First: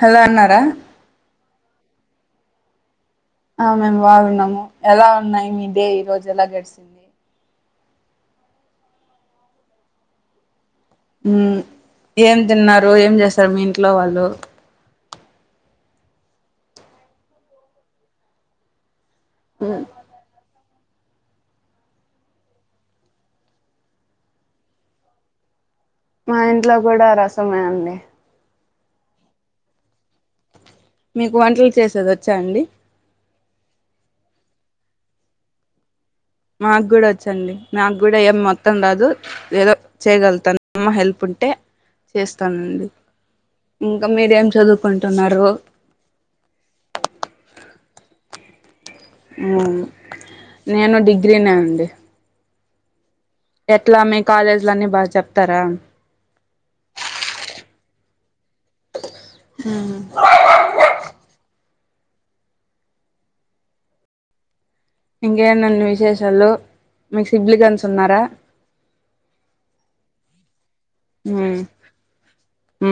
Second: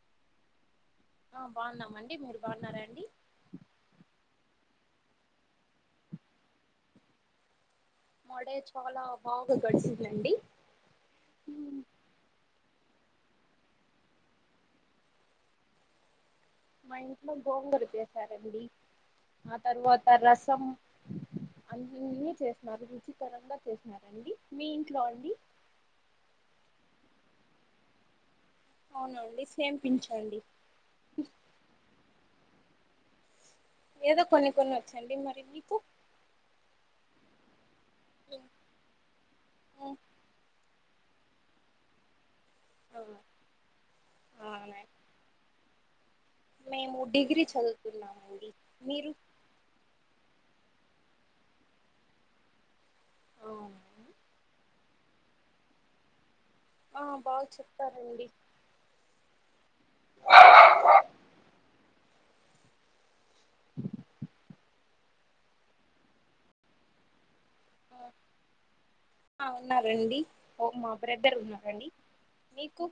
Hello అన్నారా ఆ బాగున్నామండి మీరు బాగున్నారాండి ఆ మేము బాగున్నాము ఎలా ఉన్నాయి మీ డే ఈ రోజు ఎలా గడిచింది మొడే చాలా బాగా గడిచందండి ఏం తిన్నారు ఏం చేస్తారు మీ ఇంట్లో వాళ్ళు మా ఇంట్లో గోంగూర చేశారండి ఆ తర్వాత రసం అ అన్ని చేసినారు రుచికరంగా చేసినారండి మీ ఇంట్లో అండి మా ఇంట్లో కూడా రసమే అండి అవునండి సేమ్ పించ్ అండి మీకు వంటలు చేసేది వచ్చా అండి ఏదో కొన్ని కొన్ని వచ్చండి మరి మీకు నాకు కూడా వచ్చండి నాకు కూడా ఏం మొత్తం రాదు ఏదో చేయగలుగుతాను అమ్మ హెల్ప్ ఉంటే చేస్త తానండి ఇంకా మీరు ఏం అవునా చదువుకుంటున్నారు మేము డిగ్రీ చదువుతున్నామండి మీరు హ్మ్ నేను డిగ్రీనే అండి అవునా, ఎట్లా మీ కాలేజీలో అన్నీ బాగా చెప్తారా ఆ బాగ చెప్తారండి హ్మ్ బౌ బౌ [inaudible] ఇంకేందండి విశేషాలు మీ సిబ్లీగన్స్ ఉన్నారా ఆ ఉన్నారండి ఓ మా బ్రదర్ ఎస్ ఉన్నారండి మీకు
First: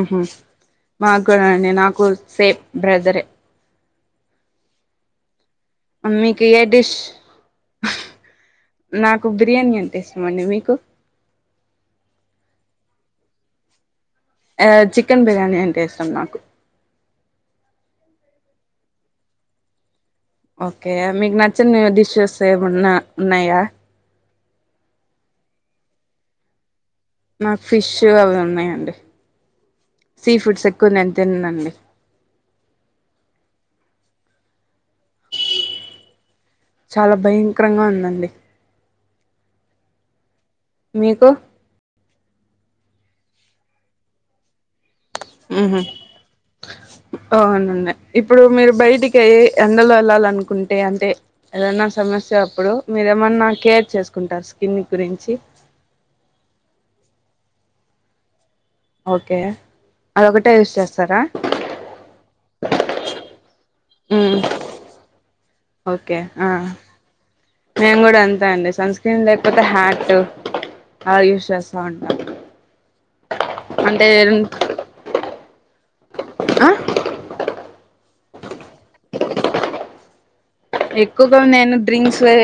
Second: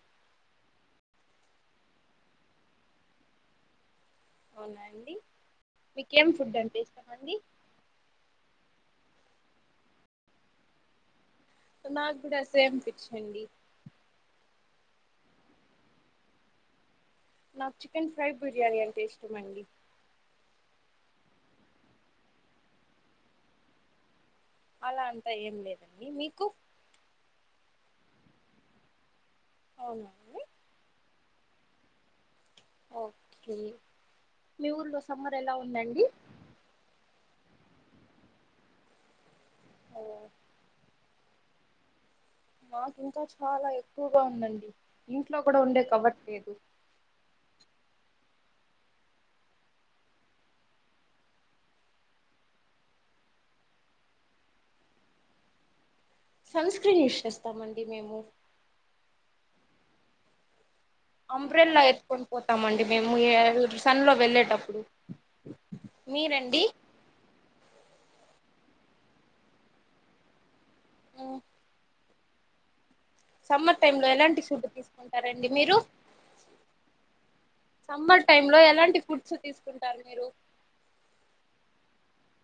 మా కూడా నాకు సేమ్ బ్రదరే మా అవునా అండి మీకేం మీకు ఫుడ్ ఏ అంటే డిష్ ఇష్టమండి నాకు బిర్యానీ అంటే ఇష్టమండి మీకు నాకు కూడా సేమ్ పిచ్ అండి ఆ చికెన్ బిర్యానీ అంటే ఇష్టం నాకు నాకు చికెన్ ఫ్రై బిర్యానీ అంటే ఇష్టం అండి ఓకే మీకు నచ్చిన డిషెస్ ఏమన్నా ఉన్నాయా అలా అంతా ఏం లేదండి మీకు నాకు ఫిష్ అవి ఉన్నాయండి అవునా సీ అండి ఫుడ్స్ ఎక్కువ నేను తిన్నండి ఓకే మీ ఊర్లో సమ్మర్ ఎలా ఉందండి చాలా భయంకరంగా ఉందండి ఓ మీకు నాకు ఇంకా చాలా ఎక్కువగా ఉందండి ఇంట్లో కూడా ఉహు ఉండేకి అవ్వట్లేదు అవునండి ఇప్పుడు మీరు బయటికి అయ్య ఎండలో వెళ్ళాలనుకుంటే అంటే ఏదైనా సమస్య అప్పుడు మీరేమన్నా కేర్ చేసుకుంటారు స్కిన్ గురించి సన్ స్క్రీన్ యూస్ చేస్తామండి మేము ఓకే అదొకటే యూస్ చేస్తా అంబ్రెల్లా ఎత్తుకొని పోతామండి మేము ఏ సన్ లో ఉమ్ వెళ్ళేటప్పుడు ఓకే ఆ మీరండి నేను కూడా అంతే నండి సన్ స్క్రీన్ లేకపోతే హ్యాట్ అలా యూస్ చేస్తాం అండీ సమ్మర్ టైమ్ లో ఎలాంటి ఫుడ్ తీసుకుంటారండి మీరు ఆ సమ్మర్ టైమ్ లో ఎలాంటి ఫుడ్స్ తీసుకుంటారు మీరు ఎక్కువగా ఉన్నా నేను డ్రింక్స్ ఏ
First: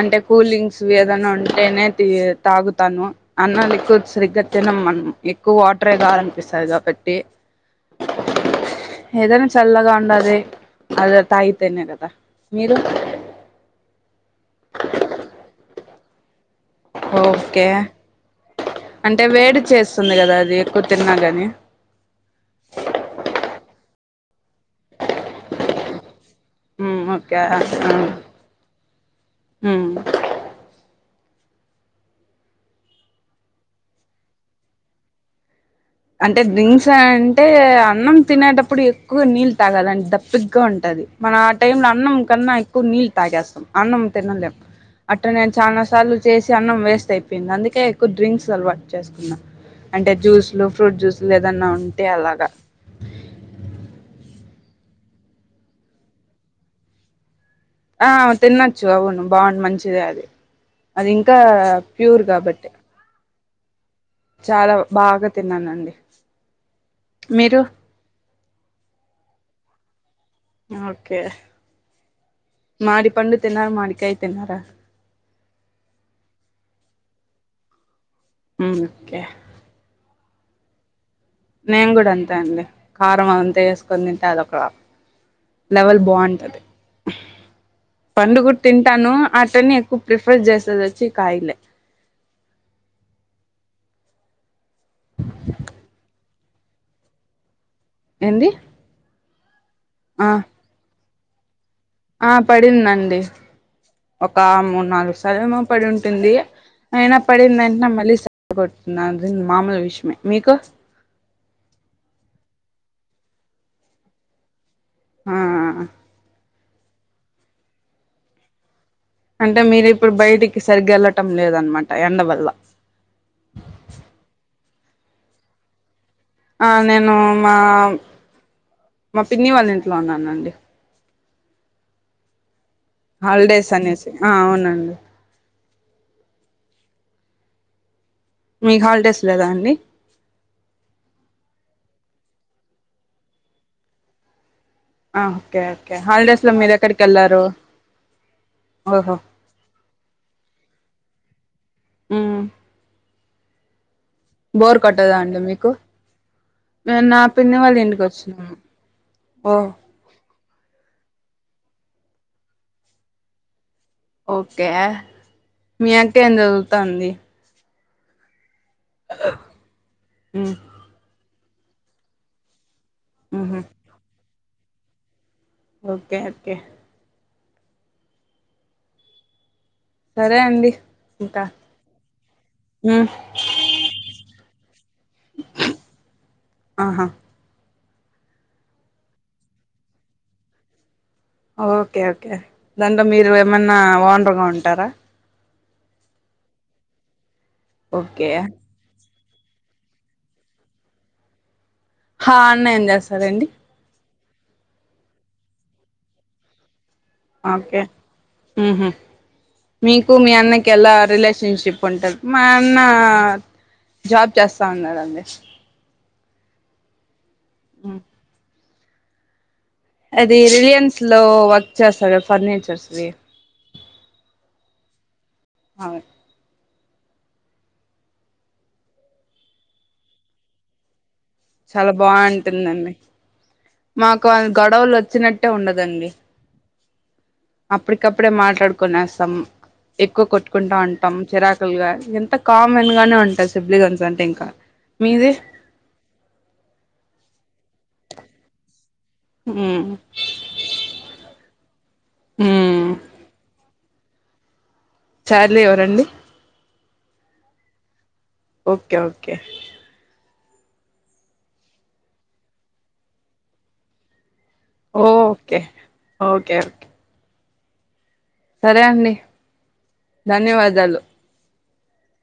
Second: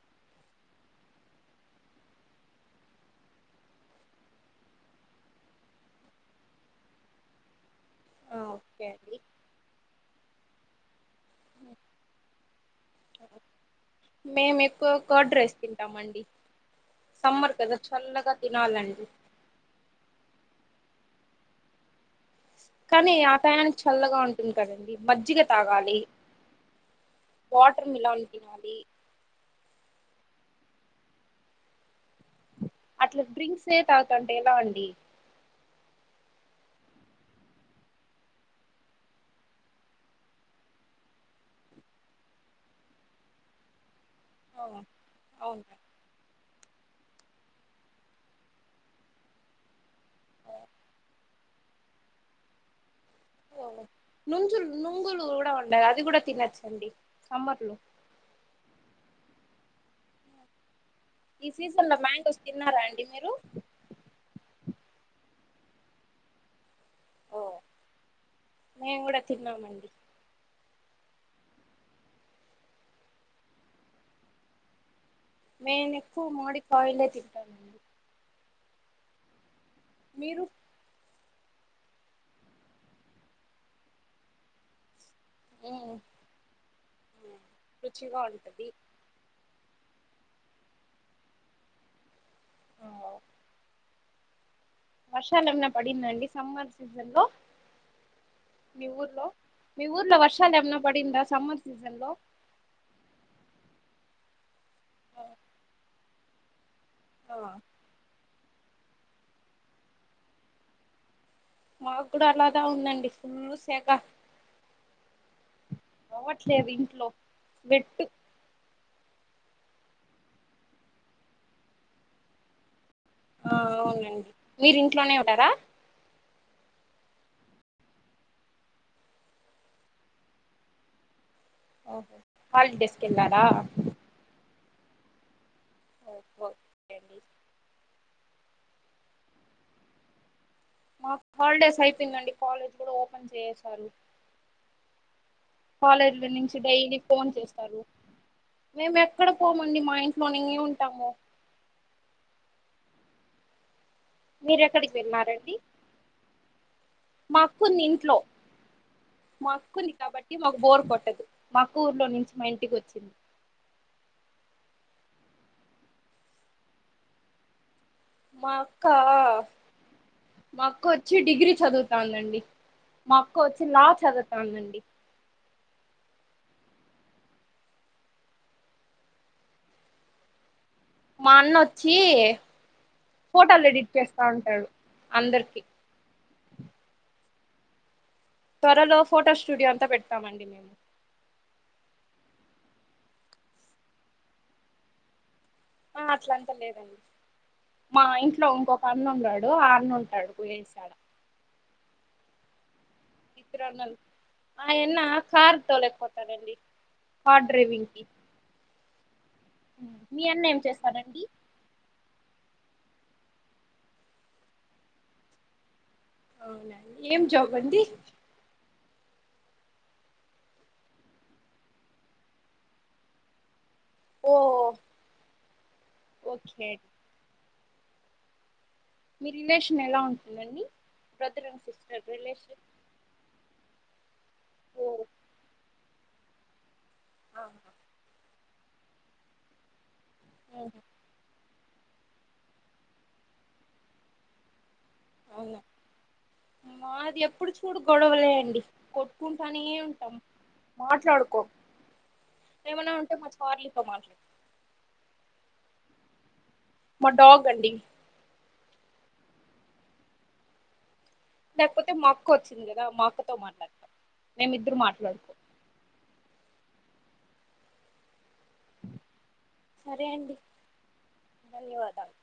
అంటే కూలింగ్స్ వి ఏదన్నా ఉంటేనే తీ తాగుతాను అన్నమ్ ఎక్కువ సరిగ్గ తిన్ను మనం ఎక్కువ వాటర్ ఏ కావాలనిపిస్తుంది కాబట్టి ఆ ఓకే అండి ఏదన్నా చల్లగా ఉండాలి అది తాగితేనే కదా మీరు మేము ఎక్కువ కర్డ్ రైస్ తింటామండి సమ్మర్ ఓకే కదా చల్లగా తినాలండి అంటే వేడి చేస్తుంది కదా అది ఎక్కువ తి తిన్న గాని కానీ ఆ టయానికి చల్లగా ఉంటుంది కదండి మజ్జిగ తాగాలి ఓకే వాటర్ మిలాన్ తినాలి అట్లా డ్రింక్స్ తాగుతంటే ఎలా అండి అంటే డ్రింక్స్ అంటే అన్నం తినేటప్పుడు ఎక్కువ నీళ్ళు తాగాలి అంటే దప్పికగా ఉంటది మన ఆ టైం లో అన్నం కన్నా ఎక్కువ నీళ్లు తాగేస్తాం అన్నం తినలేము ఆ అట నేను అవునా చాలా సార్లు చేసి అన్నం వేస్ట్ అయిపోయింది అందుకే ఎక్కువ డ్రింక్స్ అలవాటు చేసుకున్నాం అంటే జ్యూస్ ఫ్లూ ఫ్రూట్ జ్యూస్ ఎదన్నా ఉంటే అలాగా ఓ నుజులు నుంగులు కూడా ఉంటాయి అది కూడా తినొచ్చండి సమ్మర్ లో ఆ తినొచ్చు అవును బాగుంటయి మంచిదే అది అది ఇంకా ఈ సీజన్ లో ప్యూర్ మాంగోస్ కాబట్టి తిన్నారా అండి మీరు చాలా బాగా తిన్నానండి ఓ మీరు మేము కూడా తిన్నామండి ఓకే మామిడి పండ్లు తిన్నారా మామిడి కాయలు తిన్నారా మేమేక్కువ మామిడి కాయలే తిన్నాము మ్మ్ హ్ కే మీరు నేను కూడా అంతే అండి కారం అంతా వేసుకుని తింటే అది ఒక లెవల్ బాగుంటది రుచిగా పండు కూడా ఉంటది తింటాను నేను ఎక్కువ ప్రిఫర్ చేసేది వచ్చి కాయలే అఓ వర్షాలెమన్నా పడిందండి సమ్మర్ సీజన్ లో ఏంది మీ ఊర్లో మీ ఊర్లో ఆ వర్షాలు ఏమైనా పడిందా సమ్మర్ సీజన్ లో ఆ పడిందండి ఒక మూడు నాలుగు సర్లేమో పడి ఉంటుంది అయినా ఆ పడిందంటనే మళ్ళీ సల్లగా ఉంటది అది మామూలు విషయమే మీకు మాకు కూడా అలానే ఉందండి ఫుల్ సేగ ఆ లేదు ఇంట్లో బెట్టు అంటే మీరిప్పుడు బయటికి సరిగ్గా వెళ్ళటం లేదనమాట ఎండ వల్ల ఆ అవునండి మీరు ఇంట్లోనే ఉన్నారా ఆ నేను మా మా పిన్ని వాళ్ళ ఇంట్లో ఉన్నానండి ఓహో హాలిడేస్ కి వెళ్ళారా హాలిడేస్ అనేసి ఓకే అండి మీకు హాలిడేస్ లేదా అండి మాకు హాలిడేస్ అయిపోందండి కాలేజ్ కూడా ఓపెన్ చేసారు ఆ ఓకే ఓకే కాలేజీల హాలిడేస్ లో నుంచి మీరు డైలీ ఎక్కడికి ఫోన్ వెళ్లారు చేస్తారు మేము ఎక్కడ పోమండి మా ఇంట్లోనే ఉంటాము మ్మ్ మీరు బోర్ ఎక్కడికి కొట్టదా అండి వెళ్ళారండి మీకు నేను నా మా పిన్ని అక్క వాళ్ళ ఉంది ఇంటికి ఇంట్లో వచ్చినాము మా ఓ అక్క ఉంది కాబట్టి మాకు బోరు కొట్టదు మా అక్క ఊర్లో నుంచి మా ఇంటికి వచ్చింది ఓకే మీ అక్క ఏం చదువుతాంది మా అక్క మ్మ్ మా అక్క వొచ్చి డిగ్రీ చదువుతాందండి మా అక్క మ్మ్ వొచ్చి లా చదువుతందండి ఓకే ఓకే సరే అండి మా ఇంకా అన్న వొచ్చి మ్మ్ ఫోటోలు ఎడిట్ చేస్తా ఉంటాడు అందరికి ఆహా త్వరలో ఫోటో స్టూడియో పెడతామండి మేము ఓకే ఓకే దాంట్లో మీరు ఏమైన్నా ఓండర్గా ఉంటారా ఆ అట్లంతా లేదండి మా ఓకే ఇంట్లో ఇంకొక అన్న ఉన్నాడు డు ఆరును ఉంటాడు కూయసాడ హ అన్న ఏం చేస్తారంండి ఆ ఎన్న కార్ తొలేక్ పోతాడ అళ్డి ఓకే మీకు మీ అన్న ఏం అన్నకి ఎలా చేస్తారండి రిలేషన్షిప్ ఉంటది మా అన్న జాబ్ చేస్తా ఉన్నండి అవునా ఏం జాబ్ అంది ఉమ్. అది రిలయన్స్ లో వర్క్ చేస్తారు ఫర్నిచర్స్ది ఓ అవును ఓకే మీ రిలేషన్ ఎలా ఉంటుందండి బ్రదర్ అండ్ చాలా సిస్టర్ రిలేషన్ బాంటుందండి మాకు ఓ గొడవలు వచ్చినట్టే ఉండదండి అప్పటికప్పుడే మాట్ మాట్డుకునేస్తాం ఎక్కువ కొట్టుకుంటా ఉంటాంరాకు ల్ ఎంత కామన్ గానే ఉంటారు సిబ్లిగన్స్ అంటే ఇంకా మీది అవునా మాది ఎప్పుడు చూడు గొడవలేయండి కొ చసుకుంటానే ఉమ్ ఉంటాం మాట్లాడుకో ఉమ్ ఏమనా ఉంటే మా కార్లతో మాట్లాడ చార్ ఎవరండి మడోగ గడి ఓకే ఓకే లేకపోతే మా అక్క వచ్చింది కదా మా అక్కతో మాట్లాడతం ఓకే ఓకే ఓకే సరే అండి సరే అండి ధన్యవాదాలు ధన్యవాదాలు